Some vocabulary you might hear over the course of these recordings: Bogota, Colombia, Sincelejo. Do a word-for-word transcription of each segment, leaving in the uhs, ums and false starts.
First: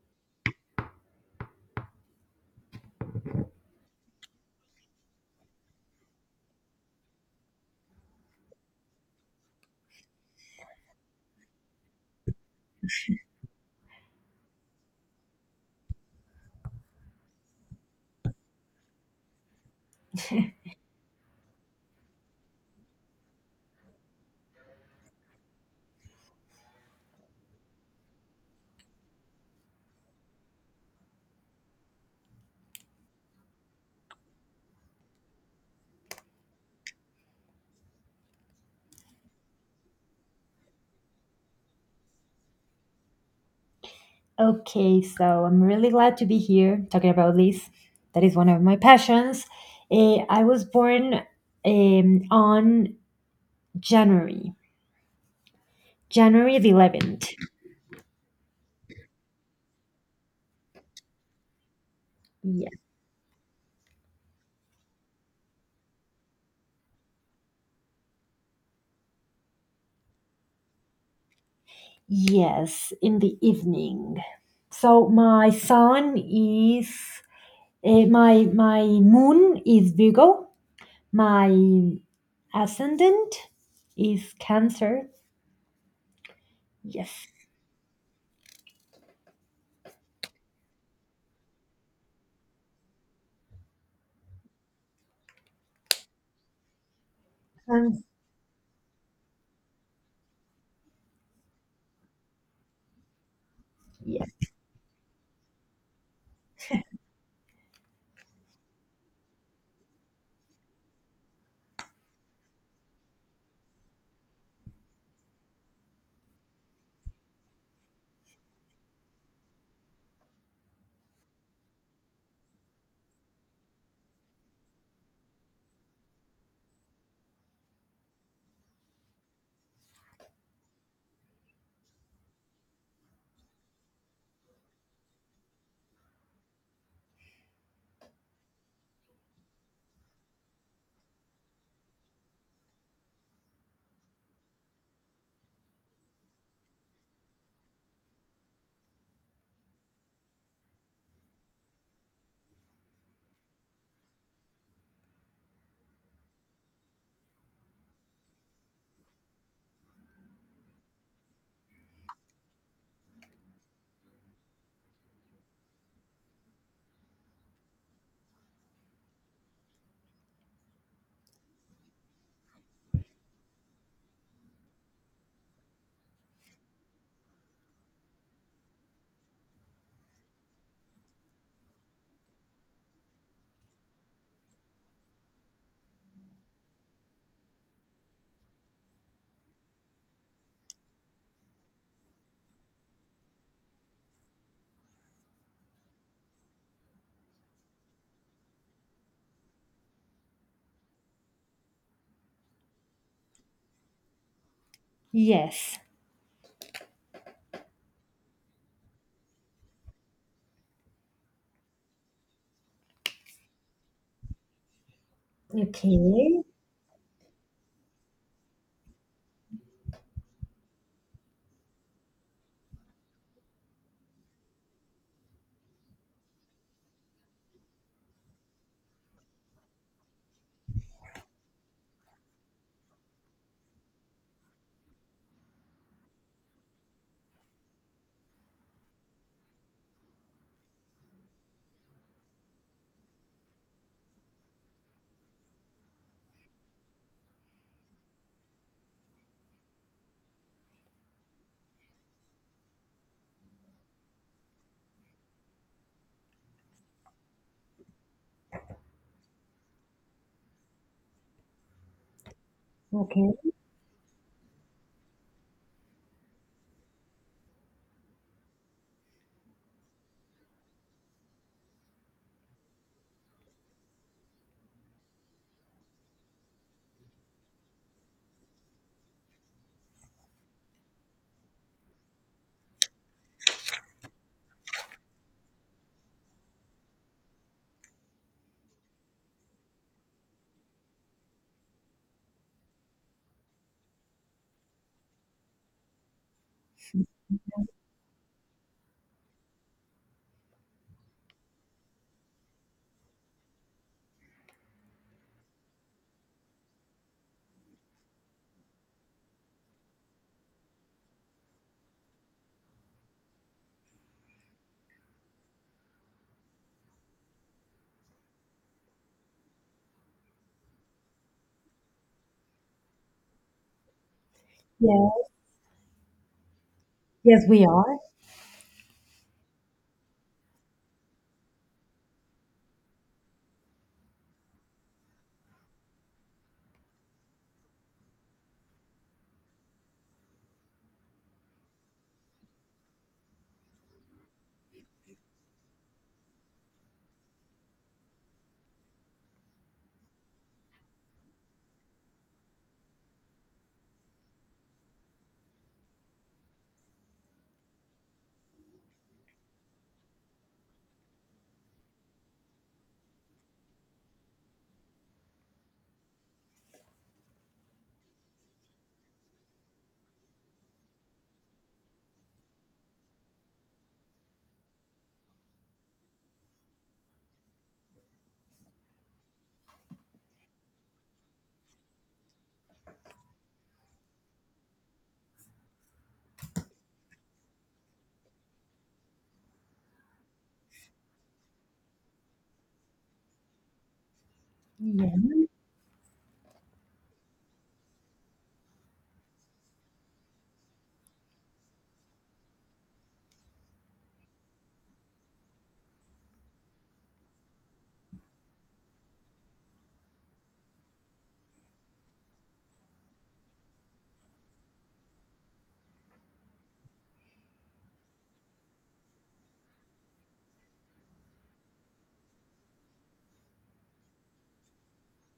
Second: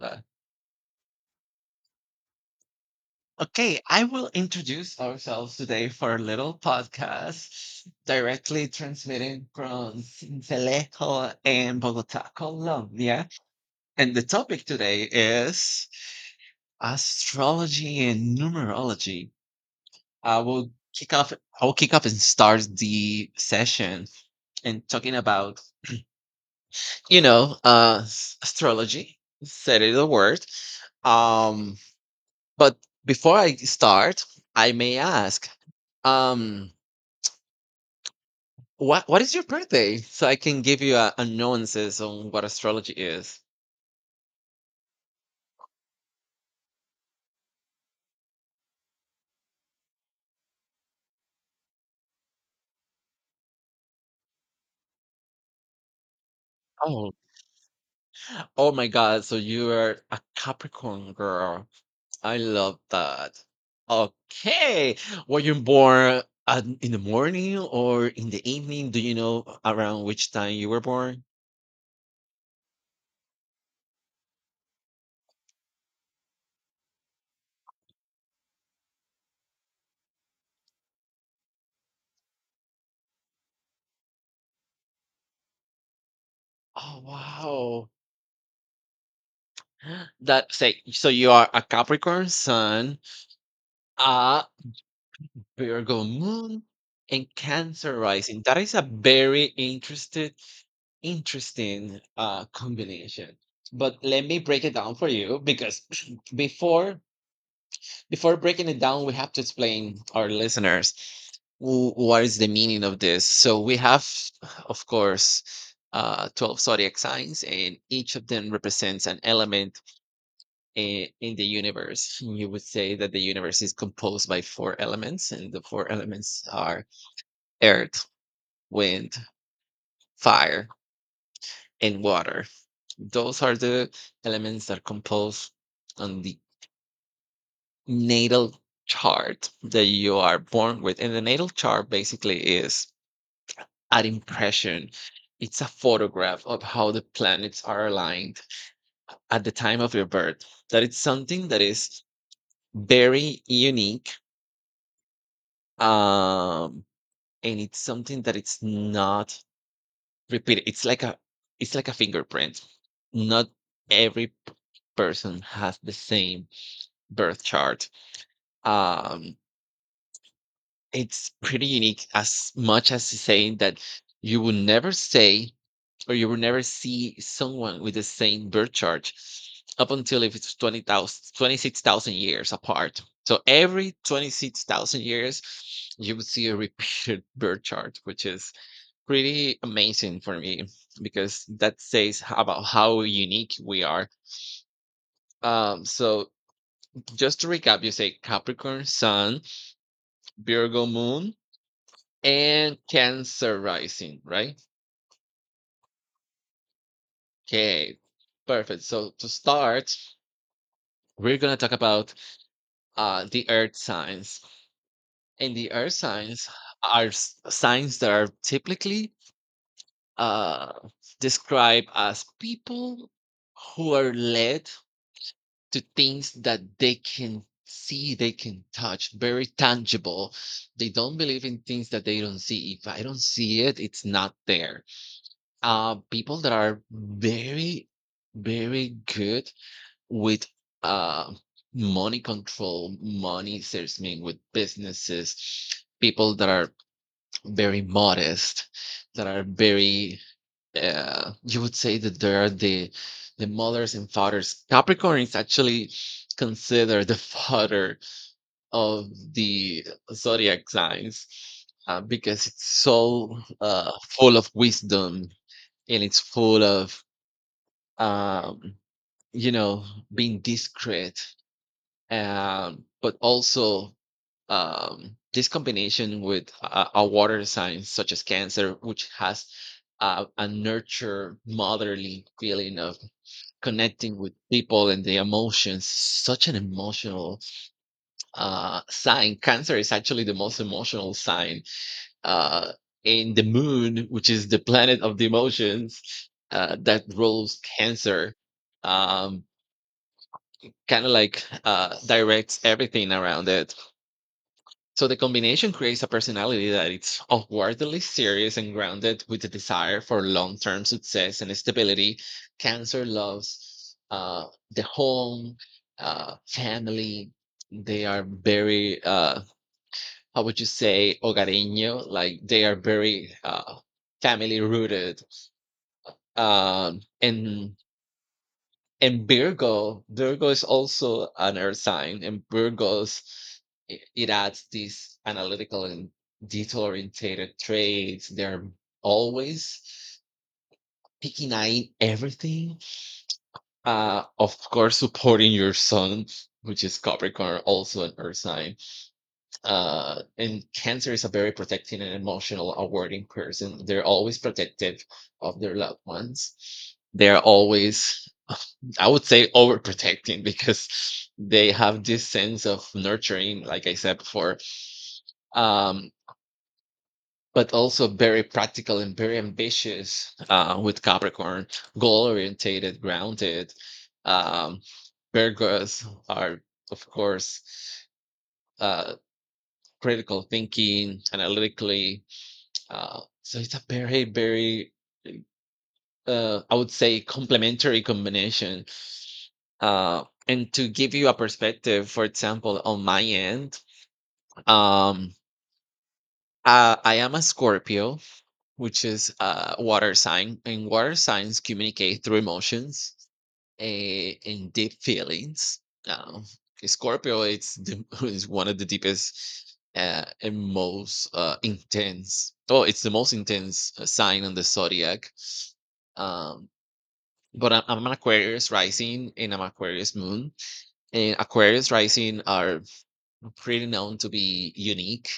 Uh, Okay, I will introduce ourselves today for a little podcast directly transmitting from Sincelejo in Bogota, Colombia. And the topic today is astrology and numerology. I will kick off, I will kick off and start the session and talking about, you know, uh, s- astrology, said it a word. Um, But before I start, I may ask, um, what what is your birthday? So I can give you a, a nuances on what astrology is. Okay, so I'm really glad to be here talking about this. That is one of my passions. Eh, I was born um, on January, January the Oh, eleventh. oh my God! So you are a Capricorn girl. I Yeah. love that. Okay, were you born at, in the morning or in the evening? Do you know around which time you were born? Yes, in the evening. So my sun is eh, my my moon is Virgo. My ascendant is Cancer. Oh Yes. wow! That say so you are a Capricorn sun, uh, Virgo moon and Cancer Um, rising. That is a very interested, interesting uh, combination. But let me yes. break it down for you because before before breaking it down, we have to explain our listeners wh- what is the meaning of this. So we have, of course, uh, twelve zodiac signs, and each of them represents an element in, in the universe. You would say that the universe is composed by four elements, and the four elements are earth, wind, fire, and water. Those are the elements that compose on the natal chart that you are born with. And the natal chart basically is an impression. It's a photograph of how the planets are aligned at the time of your birth. That it's something that is very unique. Um, and it's something that it's not repeat it. It's like a it's like a fingerprint. Not every p- person has the same birth chart. Um, it's pretty unique as much as saying that you will never say or you will never see someone with the same birth chart up until if it's twenty thousand, twenty six thousand years apart. So every twenty-six thousand years you would see a repeated birth chart, which is pretty amazing for me because that says h- about how unique we are. Um, so just to recap, you say Capricorn Sun, Virgo Moon, and Cancer Rising, right? Yes. Okay, perfect. So to start, we're gonna talk about uh, the Earth signs, and the Earth Okay. signs are s- signs that are typically uh, described as people who are led to things that they can see, they can touch, very tangible. They don't believe in things that they don't see. If I don't see it, it's not there. Uh, people that are very, very good with uh, money control, money salesmen, with businesses, people that are very modest, that are very uh, you would say that they are the the mothers and fathers. Capricorn is actually considered the father of the zodiac signs uh, because it's so Okay. uh, full of wisdom and it's full of um, you know being discreet, um, but also um, this combination with uh, a water sign such as Cancer, which has uh, a nurture motherly feeling of connecting with people and the emotions, such an emotional uh, sign. Cancer is actually the most emotional sign, uh, in the moon, which is the planet of the emotions uh, that rules cancer, um, kind of like uh, directs everything around it. So the combination creates a personality that is outwardly serious and grounded with a desire for long-term success and stability. Cancer loves uh, the home, uh, family. They are very, uh, how would you say, hogareño? Like they are very uh, family Yeah. rooted. Um, Yes, we and are. and Virgo, Virgo is also an earth sign, and Virgos i- it adds these analytical and detail oriented traits. They're always picking eyeing everything. Uh, of course, supporting your sun, which is Capricorn, also an earth sign. Uh, and Cancer is a very protecting and emotional, awarding person. They're always protective of their loved ones. They're always, I would say, overprotecting because they have this sense of nurturing, like I said before, um, but also very practical and very ambitious uh, with Capricorn, goal orientated, grounded. Um, Virgos are, of course, uh, critical thinking, analytically. Uh, so it's a very, very uh, I would say complementary combination. Uh, and to give you a perspective, for example, on my end, Yeah. um, uh, I am a Scorpio, which is a water sign, and water signs communicate through emotions, eh, and deep feelings. Um, okay, Scorpio is the, is one of the deepest uh, and most uh, intense. Oh, it's the most intense uh, sign on the zodiac. Um, But I'm, I'm an Aquarius rising and I'm Aquarius moon. And Aquarius rising are pretty known to be unique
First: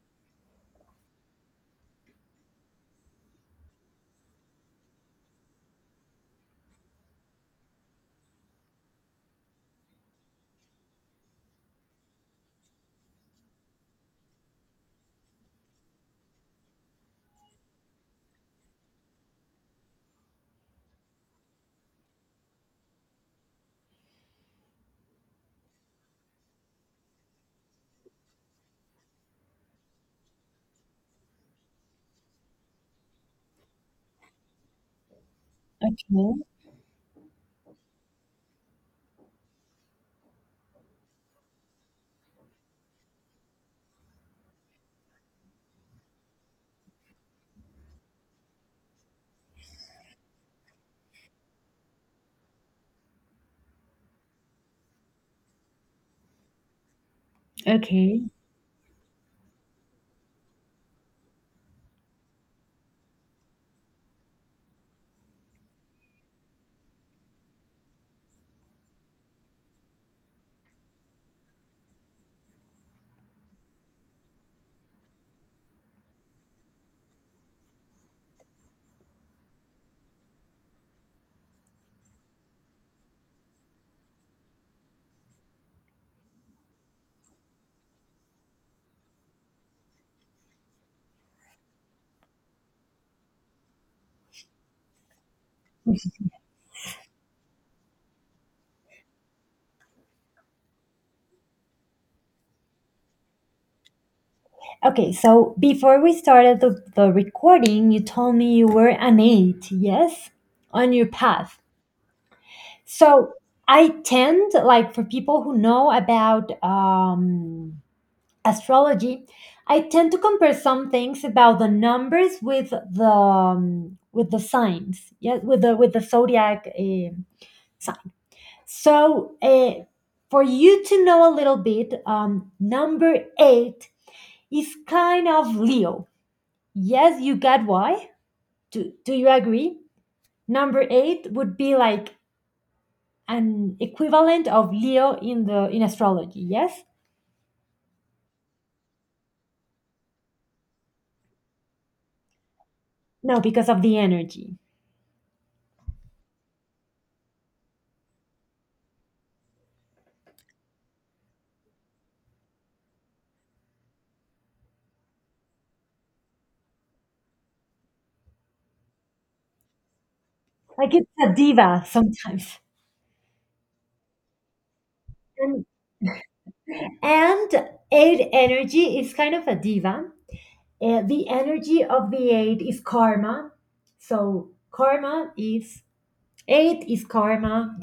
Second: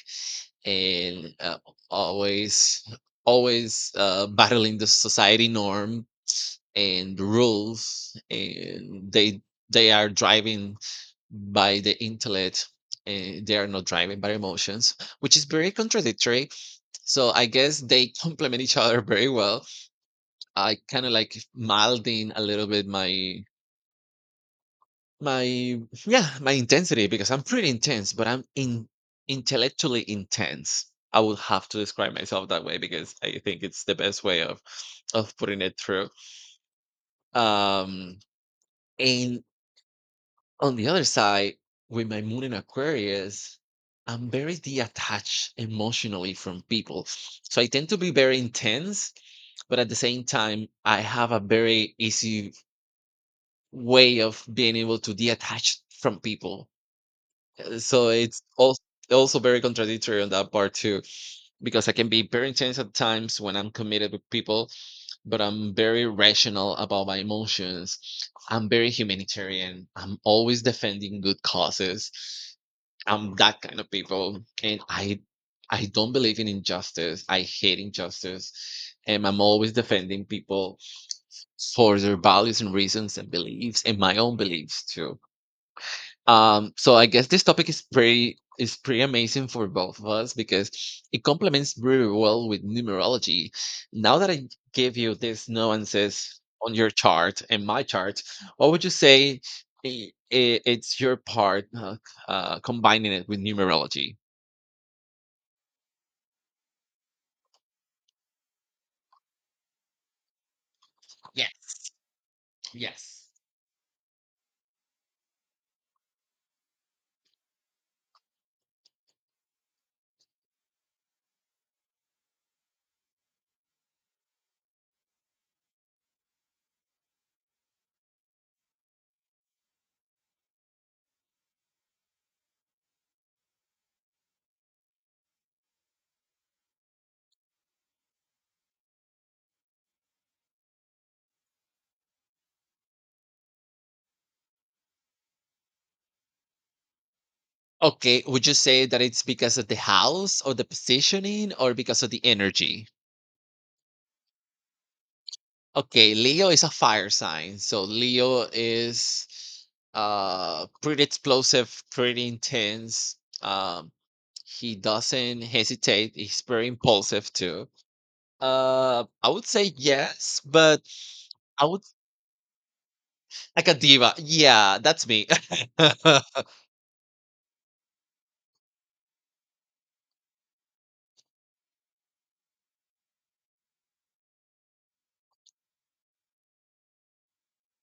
and uh, always, always uh, battling the society norm and the rules. And they they are driving by the intellect. And they are not driving by emotions, which is very contradictory. So I guess they complement each other very well. I kind of like milding a little bit my my yeah my intensity because I'm pretty intense, but I'm in intellectually intense, I would have to describe myself that way because I think it's the best way of of putting it through. Okay. um and on the other side, with my moon in Aquarius, I'm very detached emotionally from people, so I tend to be very intense, but at the same time I have a very easy way of being able to detach from people. So Okay. it's also also very contradictory on that part too, because I can be very intense at times when I'm committed with people, but I'm very rational about my emotions. I'm very humanitarian, I'm always defending good causes. I'm that kind of people, and i I don't believe in injustice. I hate injustice, and I'm always defending people for their values and reasons and beliefs, and my own beliefs too. Um, so I guess this topic is pretty is pretty amazing for both of us because it complements very well with numerology. Now that I gave you these nuances on your chart and my chart, what would you say i- i- it's your part uh, uh, combining it with numerology? Okay. So before we started the, the recording, you told me you were an eight, yes? On your path. Yes. Yes. So I tend, like for people who know about um, astrology, I tend to compare some things about the numbers with the um, with the signs, yeah, with the with the zodiac. Um, So, uh, for you to know a little bit, um, number eight is kind of Leo. Yes, you got why. Do, do you agree? Number eight would be like an equivalent of Leo in the in astrology. Yes? Okay, would you say that it's because of the house or the positioning or because of the energy? No, because of the energy. Okay, Leo is a fire sign. So Leo is uh pretty explosive, pretty intense. Um he doesn't hesitate, he's very impulsive too. Uh I would say yes, but Like it's a I would diva sometimes. like a diva. Yeah, that's me. And, and eight energy is kind of a diva. Uh, the energy of the eight is karma. So karma is Eight is karma.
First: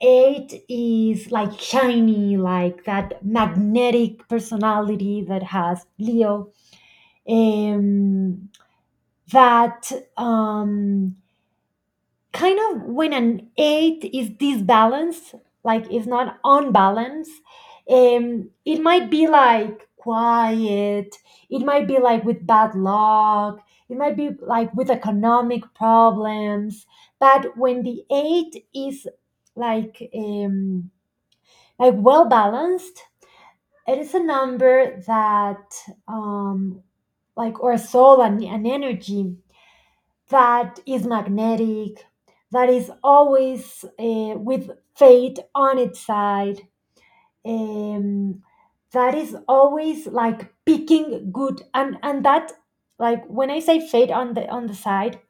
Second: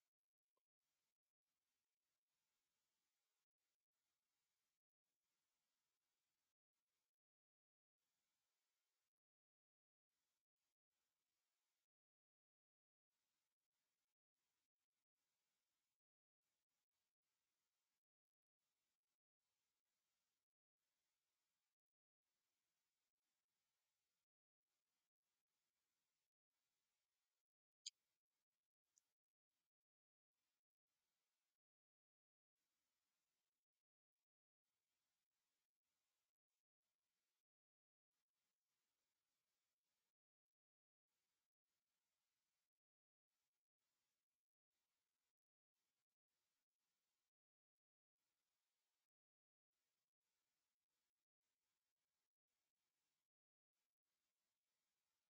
Eight is like shiny, like that magnetic personality that has Leo. Um, that um, kind of when an eight is disbalanced, like is not on balance, um, it might be like quiet, it might be like with bad luck, it might be like with economic problems. But when the eight is like um, like well balanced, it is a number that um, like or a soul and an energy that is magnetic, that is always uh, with fate on its side, um, that is always like picking good, and and that, like when I say fate on the on the side,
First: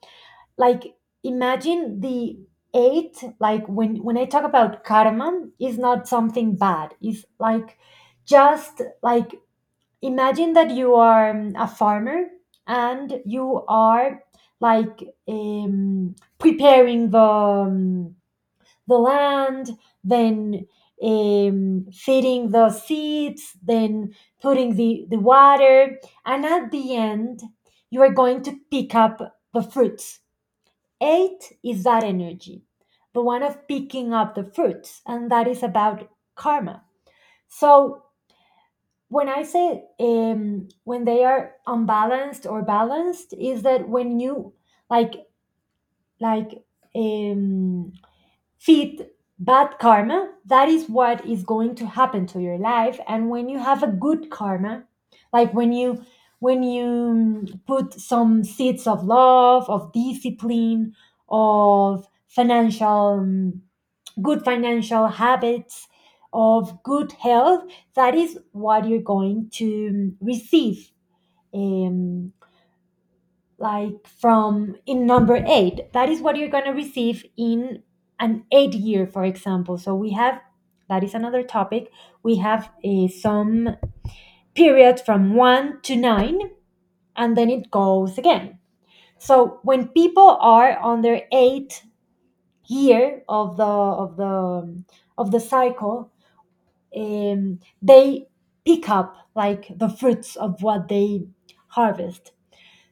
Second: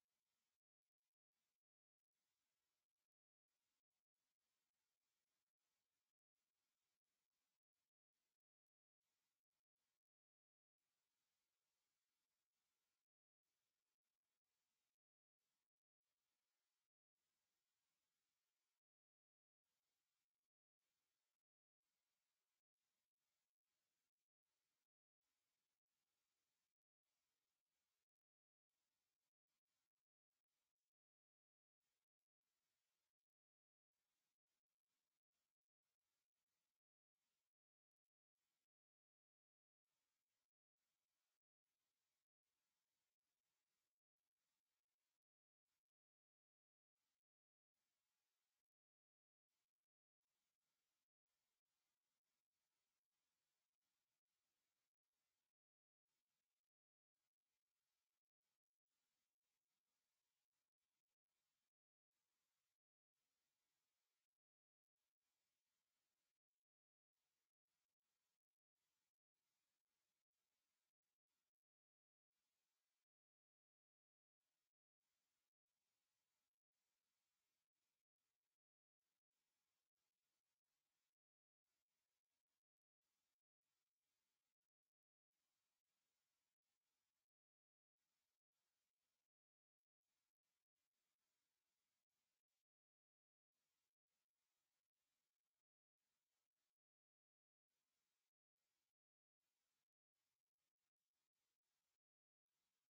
like imagine the eight, like when when I talk about karma, is not something bad. It's like just like imagine that you are um, a farmer, and you are like um, preparing the um, the land, then um, feeding the seeds, then putting the, the water, and at the end you are going to pick up the fruits. Eight is that energy, the one of picking up the fruits, and that is about karma. So when I say um, when they are unbalanced or balanced, is that when you like like um, feed bad karma, that is what is going to happen to your life. And when you have a good karma, like when you when you mm, put some seeds of love, of discipline, of financial mm, good financial habits, of good health, that is what you're going to um, receive. Um, like from in number eight, that is what you're going to receive in an eight year, for example. So we have that is another topic. We have uh, some period from one to nine, and then it goes again. So when people are on their eighth year of the of the of the cycle, um, they pick up like the fruits of what they harvest.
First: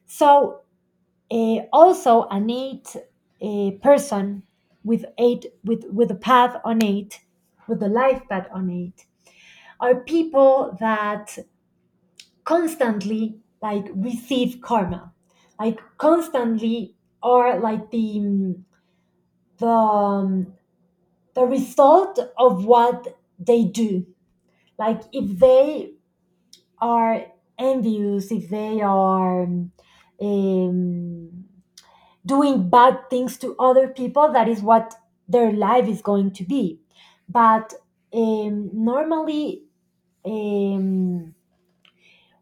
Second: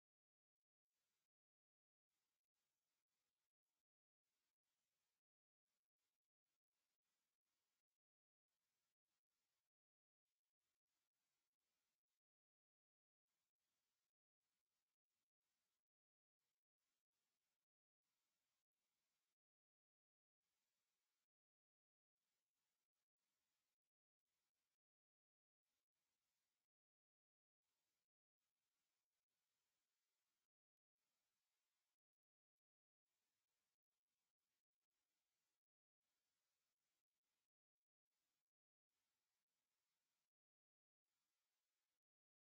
So uh, also an eight uh, person with eight, with with a path on eight, with a life path on eight, are people that constantly like receive karma, like constantly are like the mm, the um, the result of what they do. Like if they are envious, if they are um, doing bad things to other people, that is what their life is going to be. But um, normally, um,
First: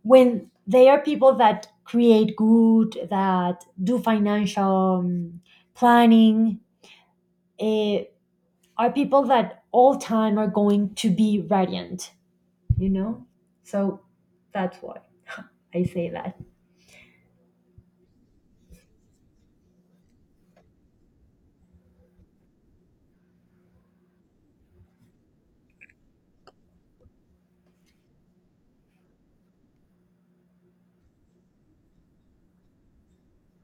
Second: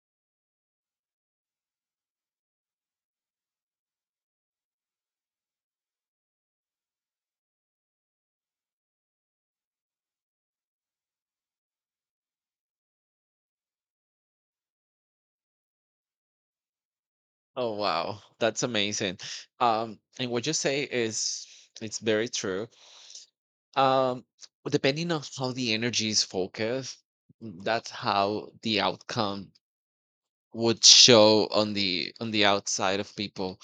when they are people that create good, that do financial um, planning, eh, are people that all time are going to be radiant, you know? So that's why I say that. Oh wow, that's amazing. Um and what you say is it's very true. Um Depending on how the energy is focused, that's how the outcome would show on the on the outside of people,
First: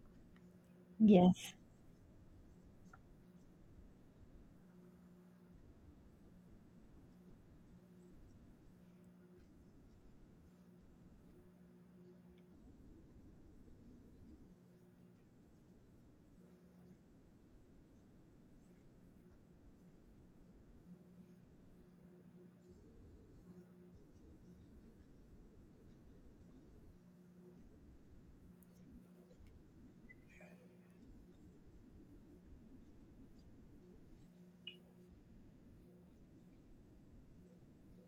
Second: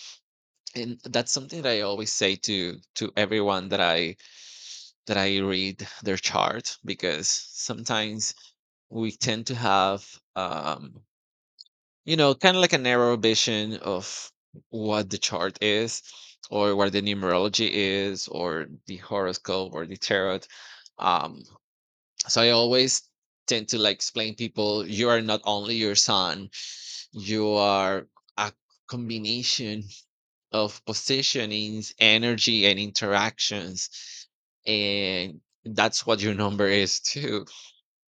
and that's Yes. something that I always say to to everyone that i that I read their chart, because sometimes we tend to have um you know kind of like a narrow vision of what the chart is or what the numerology is or the horoscope or the tarot. um so I always tend to like explain people, you are not only your sun. You are a combination of positionings, energy, and interactions. And that's what your number is too,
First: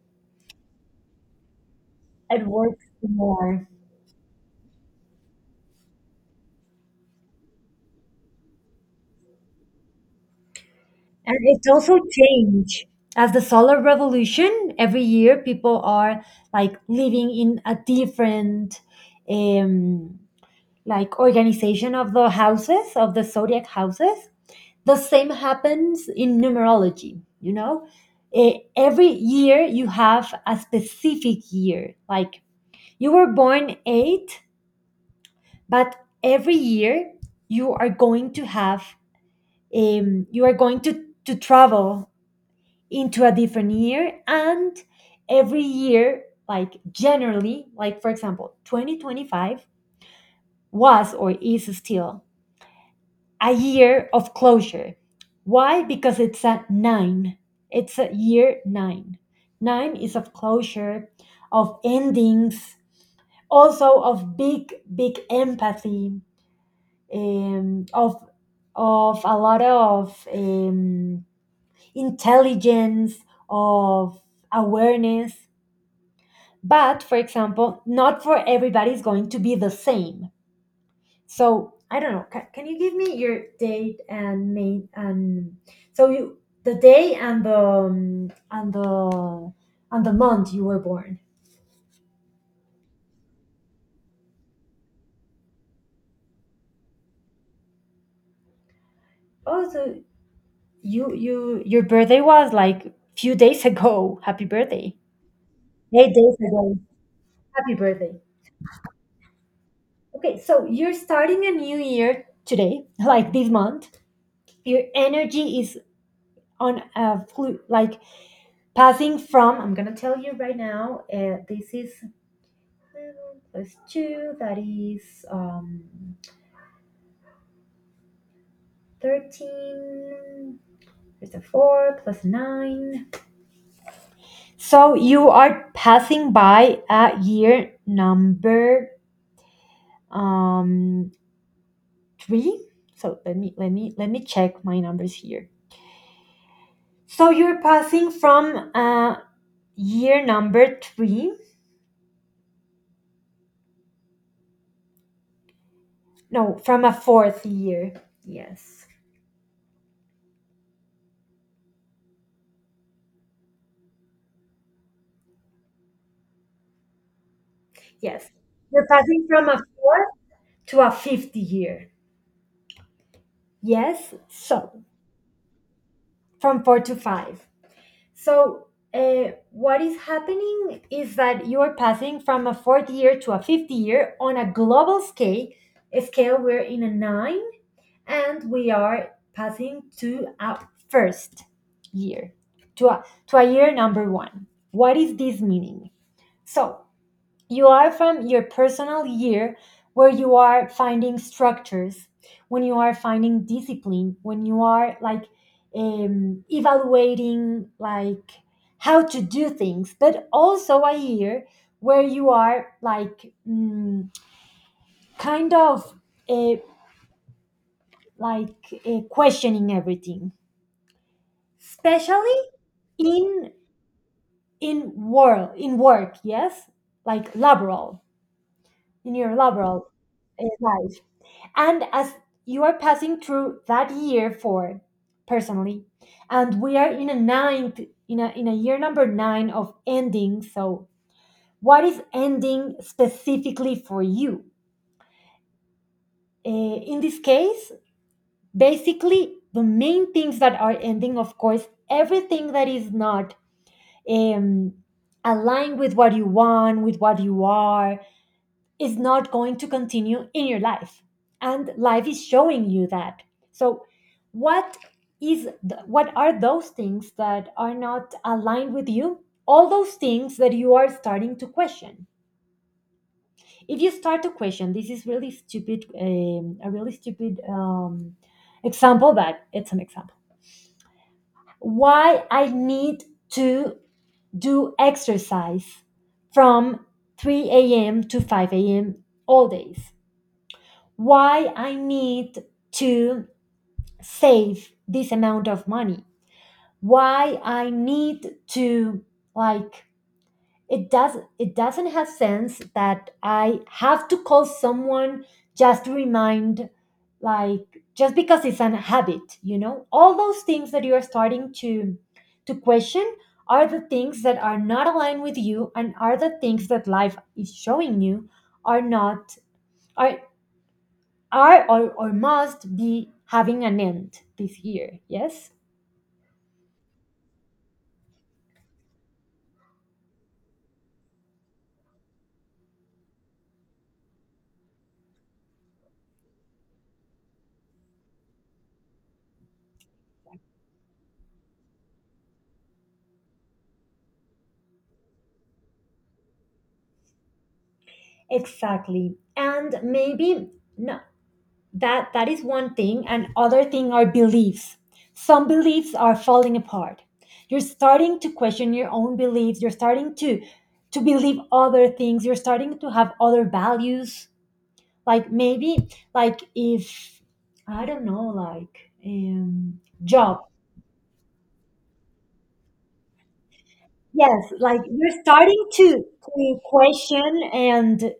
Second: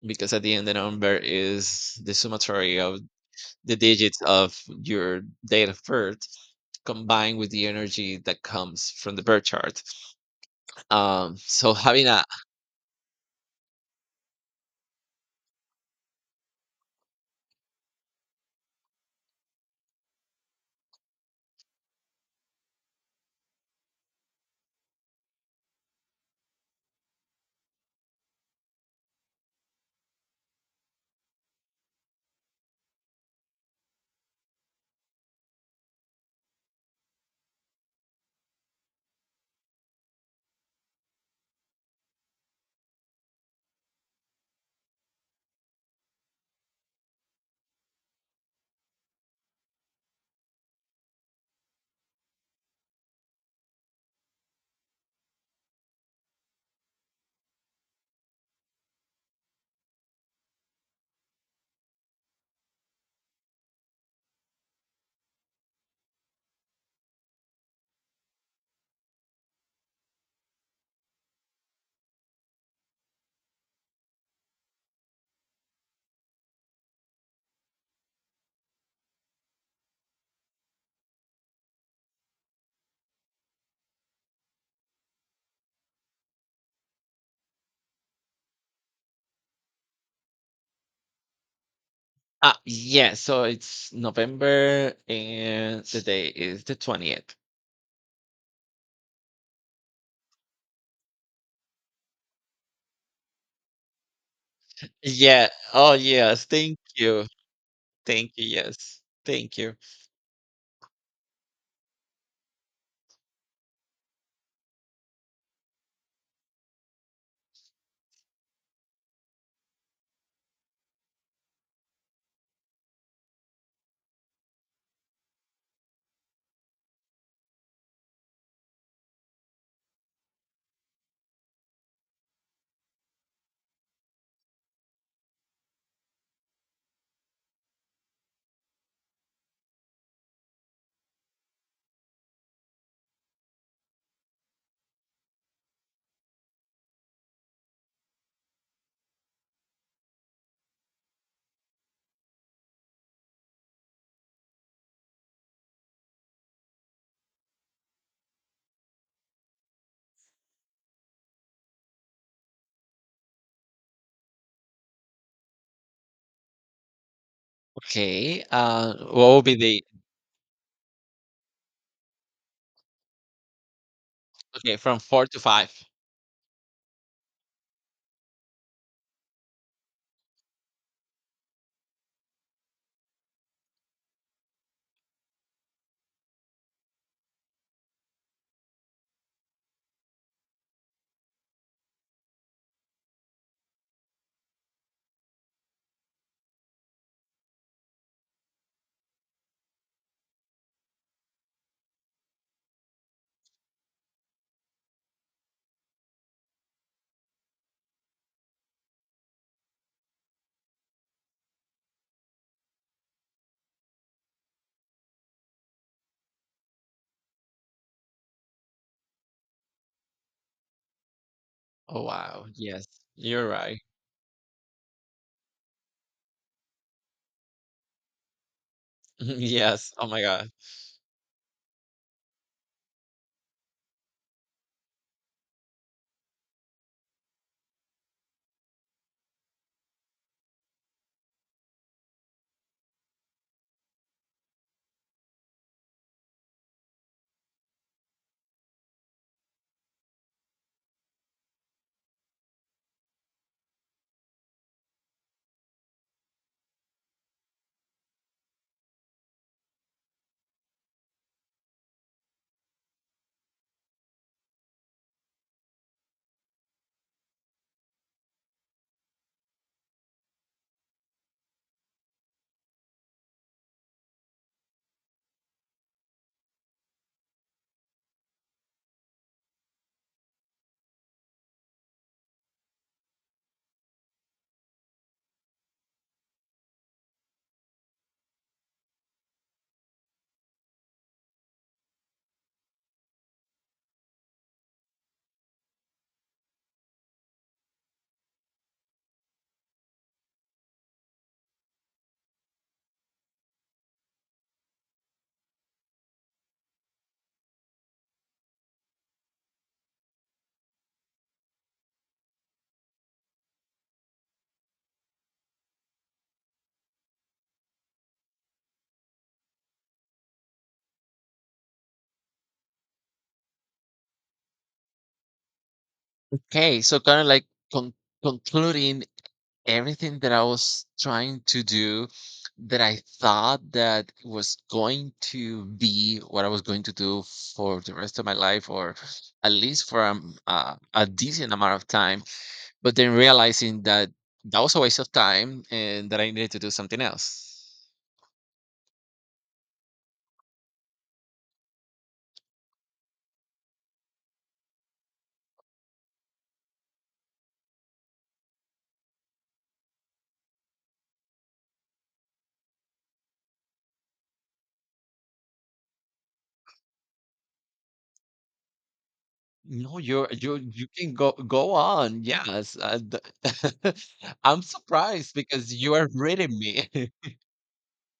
because at the end, the number is the It summatory works of more. the digits of your date of birth combined with the energy that comes from the birth chart. Um, And it's so also having a change. As the solar revolution, every year people are like living in a different um like organization of the houses, of the zodiac houses. The same happens in numerology, you know? Eh, every year you have a specific year. Like you were born eight, but every year you are going to have um, you are going to to travel into a different year. And every year, like generally, like for example, twenty twenty-five was or is still a year of closure. Why? Because it's a nine. It's a year nine. Nine is of closure, of endings, also of big big empathy, um, of of a lot of um, intelligence, of awareness. But for example, not for everybody is going to be the same. So I don't know. Can, can you give me your date and name, and so you the day and the um, and the and the month you were born? uh, yeah, so it's November and the day is the twentieth. Oh, so you you your birthday was like few days ago. Happy birthday! Yeah. Oh, Eight days yes. ago. Thank you. Happy birthday. Thank you, yes. Thank you. Okay, so you're starting a new year today, like this month, your energy is on a flu, like passing from, I'm gonna tell you right now. Uh, this is, uh, plus two, that is um thirteen. There's a four plus nine, so you are passing by at year number um three. So let me let me let me check my numbers here. So you're passing from uh year number three. No, from a fourth year. Yes. Yes. Okay, You're uh, what passing will from be a the fourth to a fifth year. Yes. okay, So, from four to five. from four to five. So, uh, what is happening is that you are passing from a fourth year to a fifth year on a global scale. scale, We're in a nine, and we are passing to a first year, to a, to a year number one. What is this meaning? So, you are from your personal year where you are finding structures, when you are finding discipline, when you are like um, evaluating like how to do things, but also a year where you are like mm, kind of uh, like uh, questioning everything, Oh, especially wow, yes, you're in right. in world in work, yes, like laboral, in your laboral Yes, oh my uh, god. life. And as you are passing through that year for personally, and we are in a ninth in a, in a year number nine of ending. So what is ending specifically for you, uh, in this case? Basically the main things that are ending, of course, everything that is not um, aligned with what you want, with what you are, is not going to continue in your life, and life is showing you that. So what is th- what are those things that are not aligned with you? All those things that you are starting to question. If you start to question, this is really stupid, um, a really stupid um, example, but it's an example. Why I need to do exercise from three a m to five a m all days? Why I need to save this amount of money? Why I need to, like, it does it doesn't have sense that I have to call someone just to remind, like, just because it's an habit, you know? All those things that you are starting to to question are the things that are not aligned with you, and are the things that life is showing you are not, are are, or, or must be having an end this year. Yes. Okay, so kinda like con concluding everything that I was trying to do, that I thought that was going to be what I was going to do for the rest of my life, or at least for um, uh, a decent amount of time, but then realizing that that was a waste of time and that I needed to do something else. Exactly. And maybe, no, that that is one thing. And other thing are beliefs. Some beliefs are falling apart. You're starting to question your own beliefs. You're starting to to believe other things. You're starting to have other values. Like maybe, like if I don't know, like um No, you're job. you you can go go on. Yes, uh, th- Yes, I'm like you're surprised starting because you to are reading to me. question, and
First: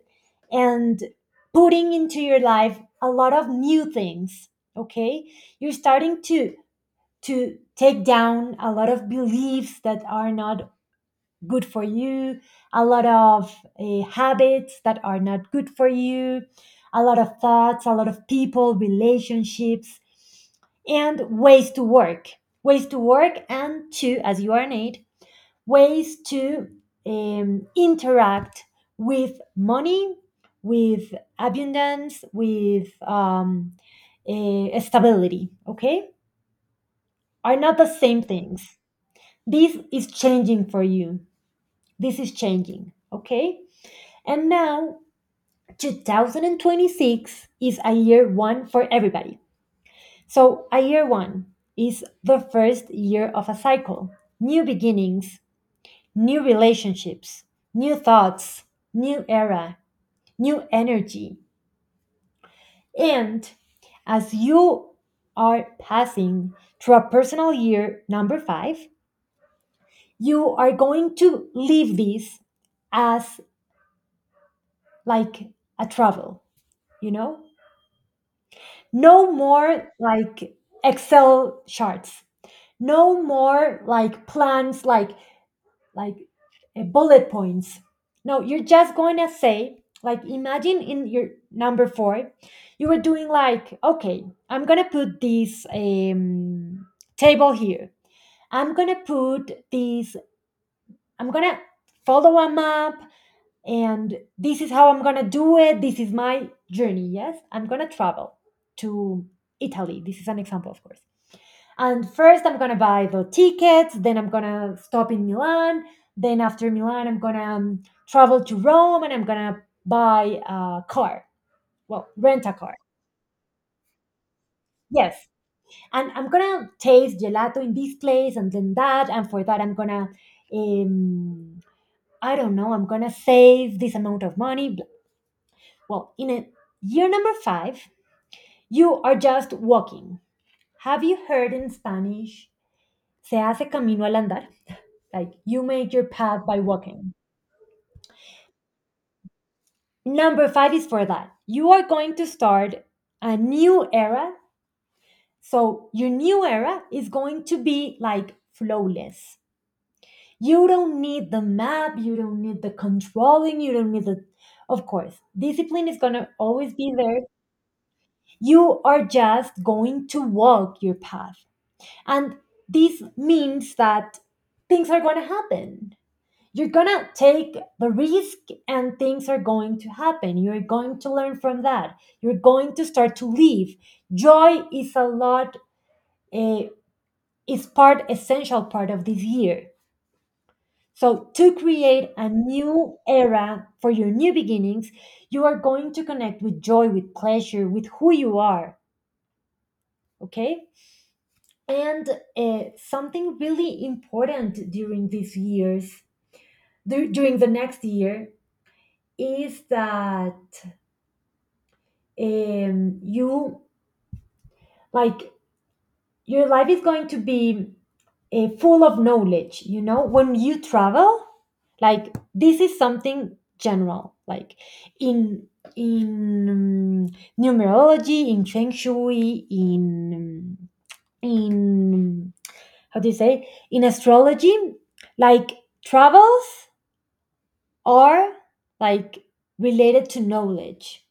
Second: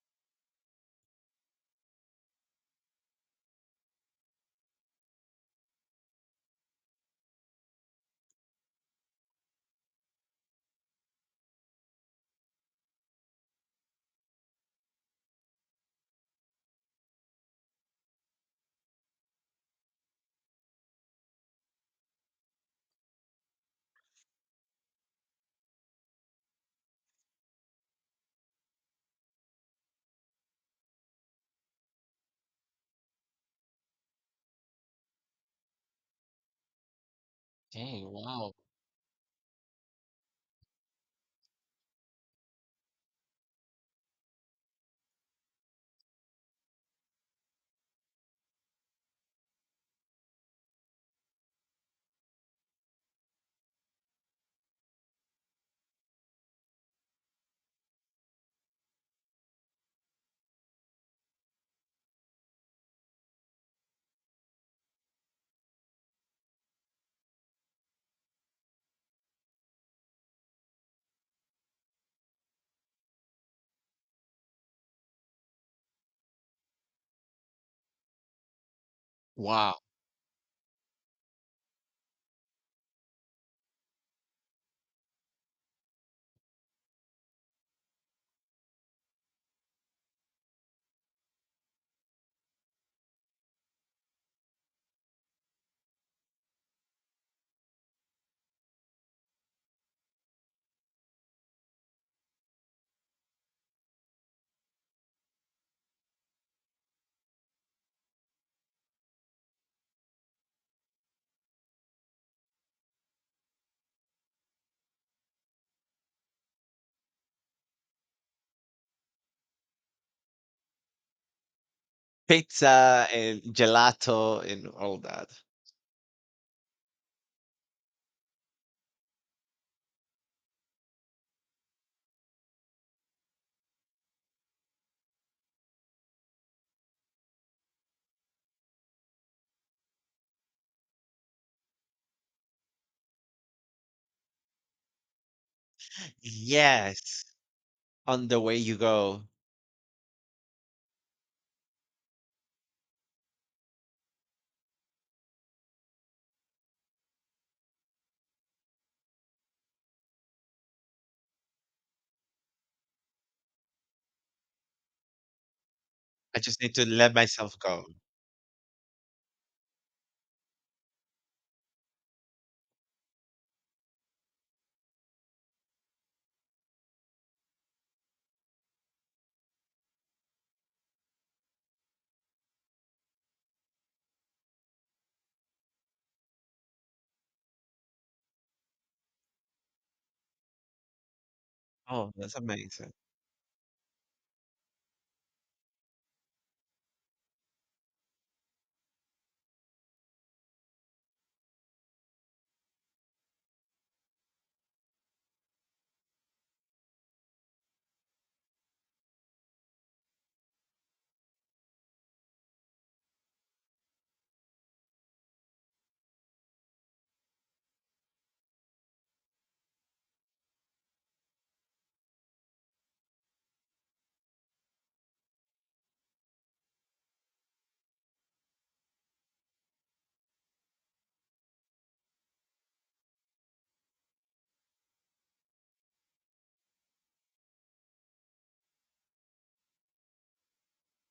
and putting into your life a lot of new things, okay? You're starting to to take down a lot of beliefs that are not good for you, a lot of uh, habits that are not good for you, a lot of thoughts, a lot of people, relationships, and ways to work. Ways to work, and to, as you are an, ways to um, interact with money, with abundance, with um, eh, stability, okay? Are not the Hey! same wow, things. This is changing for you. This is changing, okay? And now two thousand twenty-six is a year one for everybody. So, a year one is the first year of a cycle, new beginnings, new relationships, new thoughts, new era, new energy. And as you are passing through a personal year number five, you are going to leave this as like a travel, you know? No wow. more like Excel charts. No more like plans, like like uh, bullet points. No, you're just going to say, like, imagine in your number four, you were doing like, okay, I'm going to put this um, table here. I'm going to put this, I'm going to follow a map, and this is how I'm going to do it. This is my journey. Yes, I'm going to travel to Italy. This is an example, of course. And first, I'm gonna buy the tickets. Then I'm gonna stop in Milan. Then after Milan, I'm gonna um, travel to Rome, and I'm gonna buy a car. Well, rent a car. Pizza and gelato and all Yes, that. and I'm gonna taste gelato in this place, and then that, and for that, I'm gonna, um, I don't know, I'm gonna save this amount of money. Bl- Well, in a year number five, you are just walking. Have you heard in Spanish Se hace camino al andar. Like you make your path by walking. Yes, on the way you go. Number five is for that. You are going to start a new era. So your new era is going to be like flawless. You don't need the map. You don't need the controlling. You don't need the, of course, discipline is going to I just always need to be let there. myself go. You are just going to walk your path. And this means that things are going to happen. You're gonna take the risk, and things are going to happen. You're going to learn from that. You're going to start to live. Joy is a lot, uh, is part essential part of this year. So to create Oh, a that's amazing. new era for your new beginnings, you are going to connect with joy, with pleasure, with who you are. Okay. And uh, something really important during these years, dur- during the next year, is that um, you, like, your life is going to be uh, full of knowledge. You know when you travel, like, this is something general. Like, in in um, numerology, in feng shui, in um, in how do you say, in astrology, like, travels are, like, related to knowledge.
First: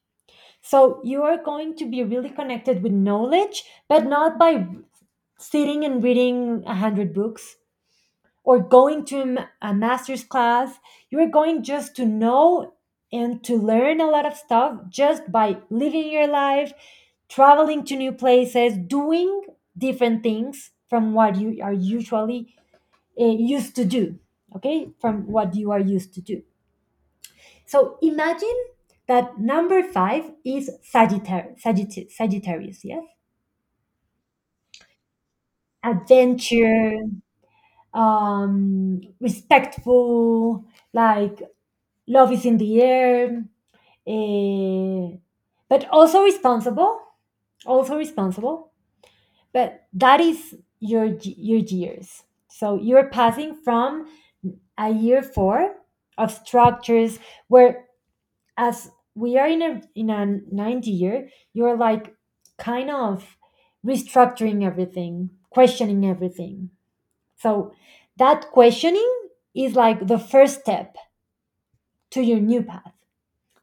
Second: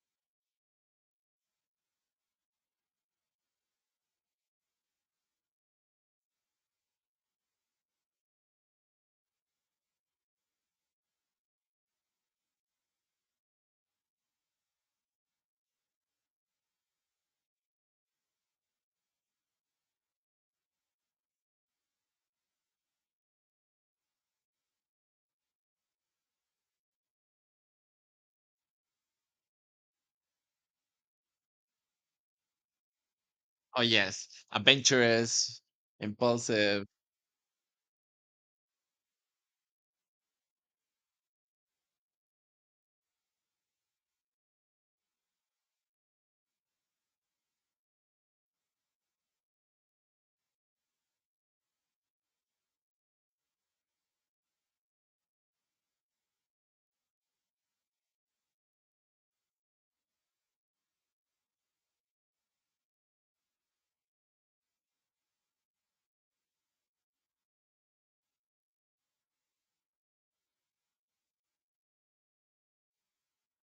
So you are going to be really connected with knowledge, but not by sitting and reading a hundred books, or going to a ma- a master's class. You're going just to know and to learn a lot of stuff just by living your life, traveling to new places, doing different things from what you are usually uh, used to do. Okay, from what you are used to do. So imagine that number five is Sagittarius. Sagittarius, Sagittarius, yes? Oh yes, adventurous, impulsive. Adventure, um, respectful, like, love is in the air, eh, but also responsible, also responsible. But that is your your years. So you're passing from a year four of structures where, as we are in a in a ninth year, you're, like, kind of restructuring everything, questioning everything. So that questioning is like the first step to your new path.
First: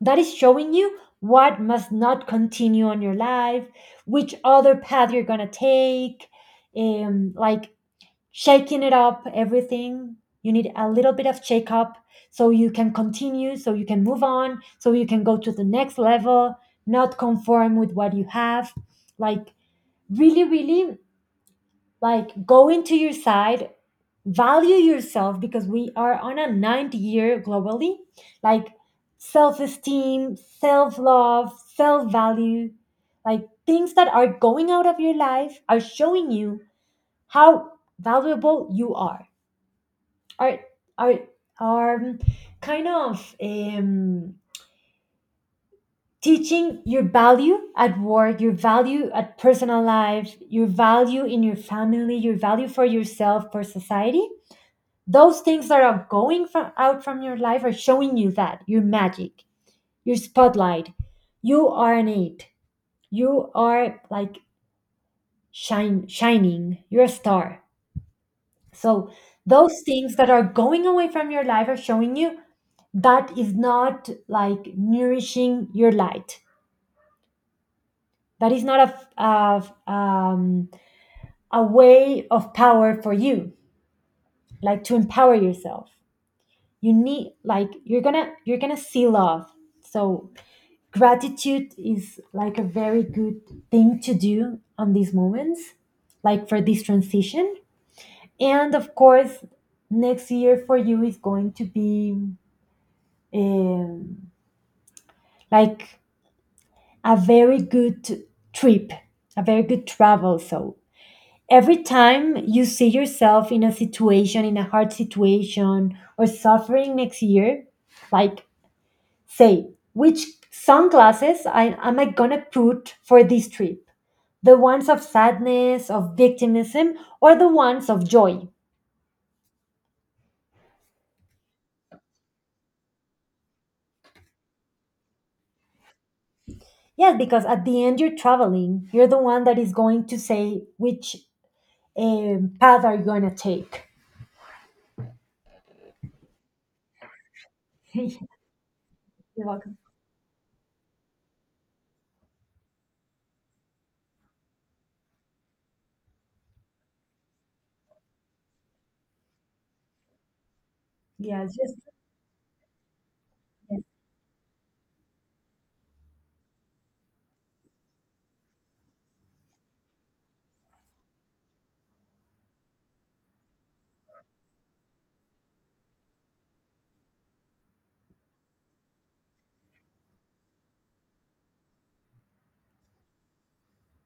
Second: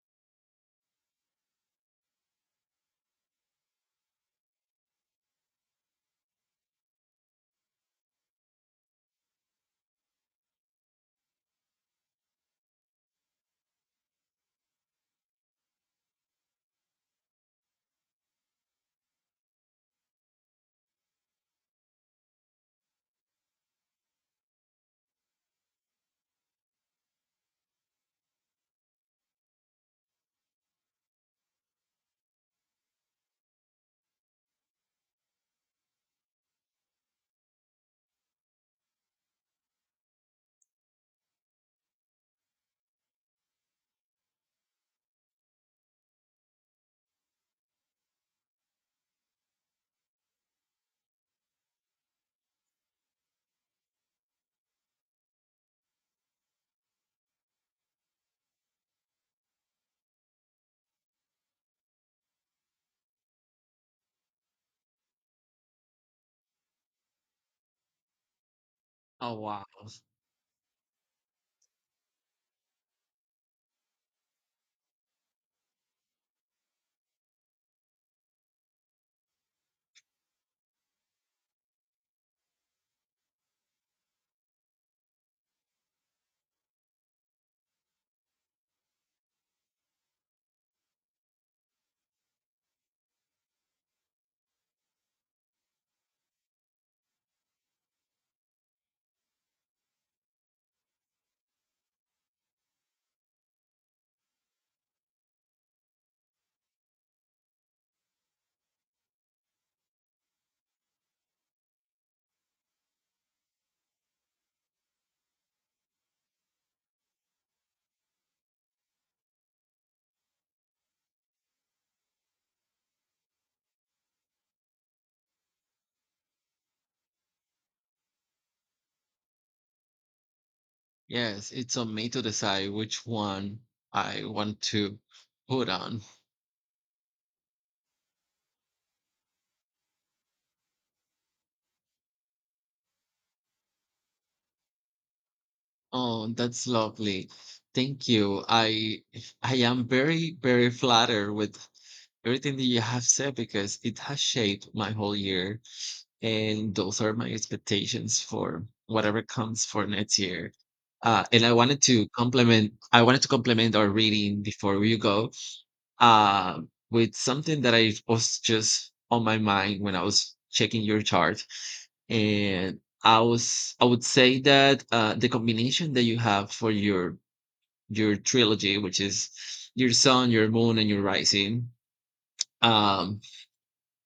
That is showing you what must not continue on your life, which other path you're gonna take, um, like, shaking it up, everything. You need a little bit of shake up, so you can continue, so you can move on, so you can go to the next level, not conform with what you have. Like, really, really, like, go into your side, value yourself, because we are on a ninth year globally. Like, self-esteem, self-love, self-value. Like, things that are going out of your life are showing you how valuable you are are are are, um, kind of, um teaching your value at work, your value at personal life, your value in your family, your value for yourself, for society. Those things that are going from out from your life are showing you that your magic, your spotlight, you are an it, you are, like, shine shining, you're a star. So Oh wow. those things that are going away from your life are showing you that is not, like, nourishing your light, that is not a, f- a f- um, a way of power for you, like, to empower yourself. You need, like, you're gonna you're gonna see love. So gratitude is like a very good thing to do on these moments, like, for this transition. And of course, next year for you is going to be, um, like, a very good trip, a very good travel. So every time you see yourself in a situation, in a hard situation, or suffering next year, like, say, which sunglasses I, am I gonna put for this trip? The ones of sadness, of victimism, or the ones of joy? Yes, it's on me to decide which one I want to put on. Yes, because at the end you're traveling. You're the one that is going to say which um, path are you gonna take. Oh, that's lovely. Thank You're you. I I welcome. am very very flattered with everything that you have said because it has shaped my whole year, and those are my expectations for whatever comes for next year. Uh, Yeah, and I it's just wanted to compliment. I wanted to compliment our reading before we go, uh, with something that I was just on my mind when I was checking your chart, and I was I would say that uh, the combination that you have for your your trilogy, which is your sun, your moon, and your rising, um,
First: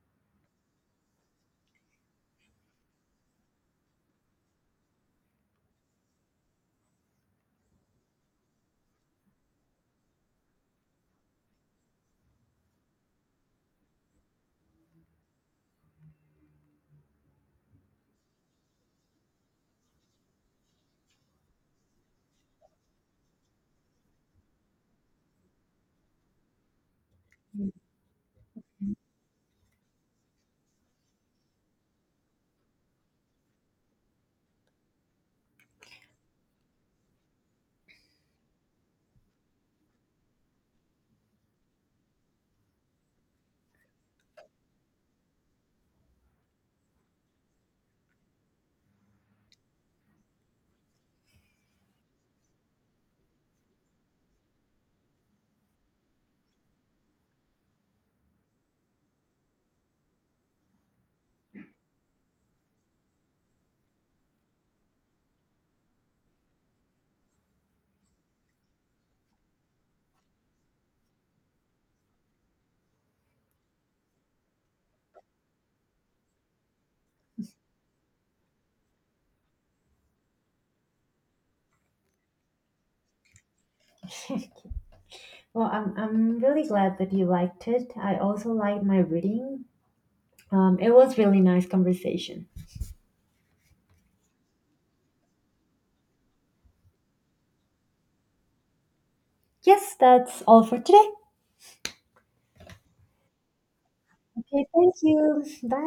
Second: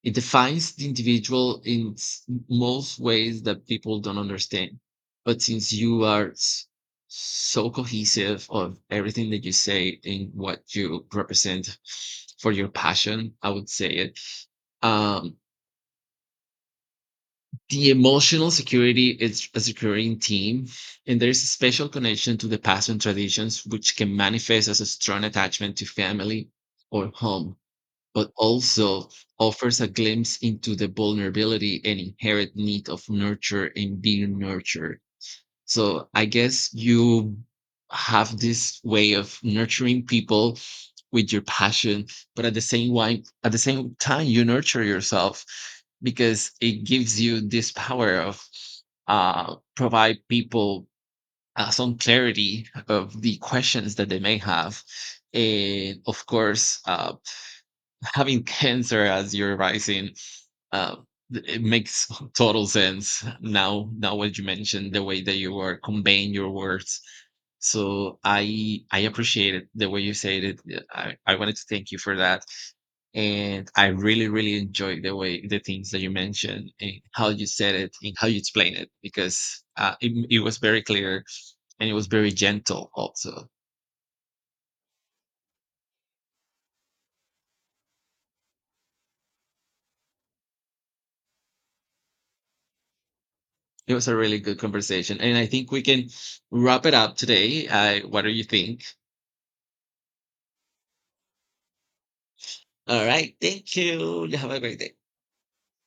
it defines the individual in s- most ways that people don't understand. But since you are s- so cohesive of everything that you say and what you represent for your passion, I would say it. Um, the emotional security is a securing team, and there's a special connection to the past and traditions, which can manifest as a strong attachment to family or home, but also offers a glimpse into the vulnerability and inherent need of nurture and being nurtured. So I guess you have this way of nurturing people with your passion, but at the same wine, at the same time you nurture yourself, because it gives you this power of uh, provide people uh, some clarity of the questions that they may have, and of course, uh, having cancer as you're rising, uh, th- it makes total sense now now what you mentioned the way that you were conveying your words. So i I appreciate it the way you said it. Yeah, i, I wanted to thank you for that, and I really really enjoyed the way, the things that you mentioned and how you said it and how you explained it, because uh, it, it was very clear and it was very gentle also. well, I'm I'm really glad that you liked it. I also liked my reading. Um, it was really nice conversation. It was a really good conversation, and I think we can wrap it up today. Uh, what do you think? Yes, that's all for today. All right. Thank you. You have a Okay, great thank day. you. Bye.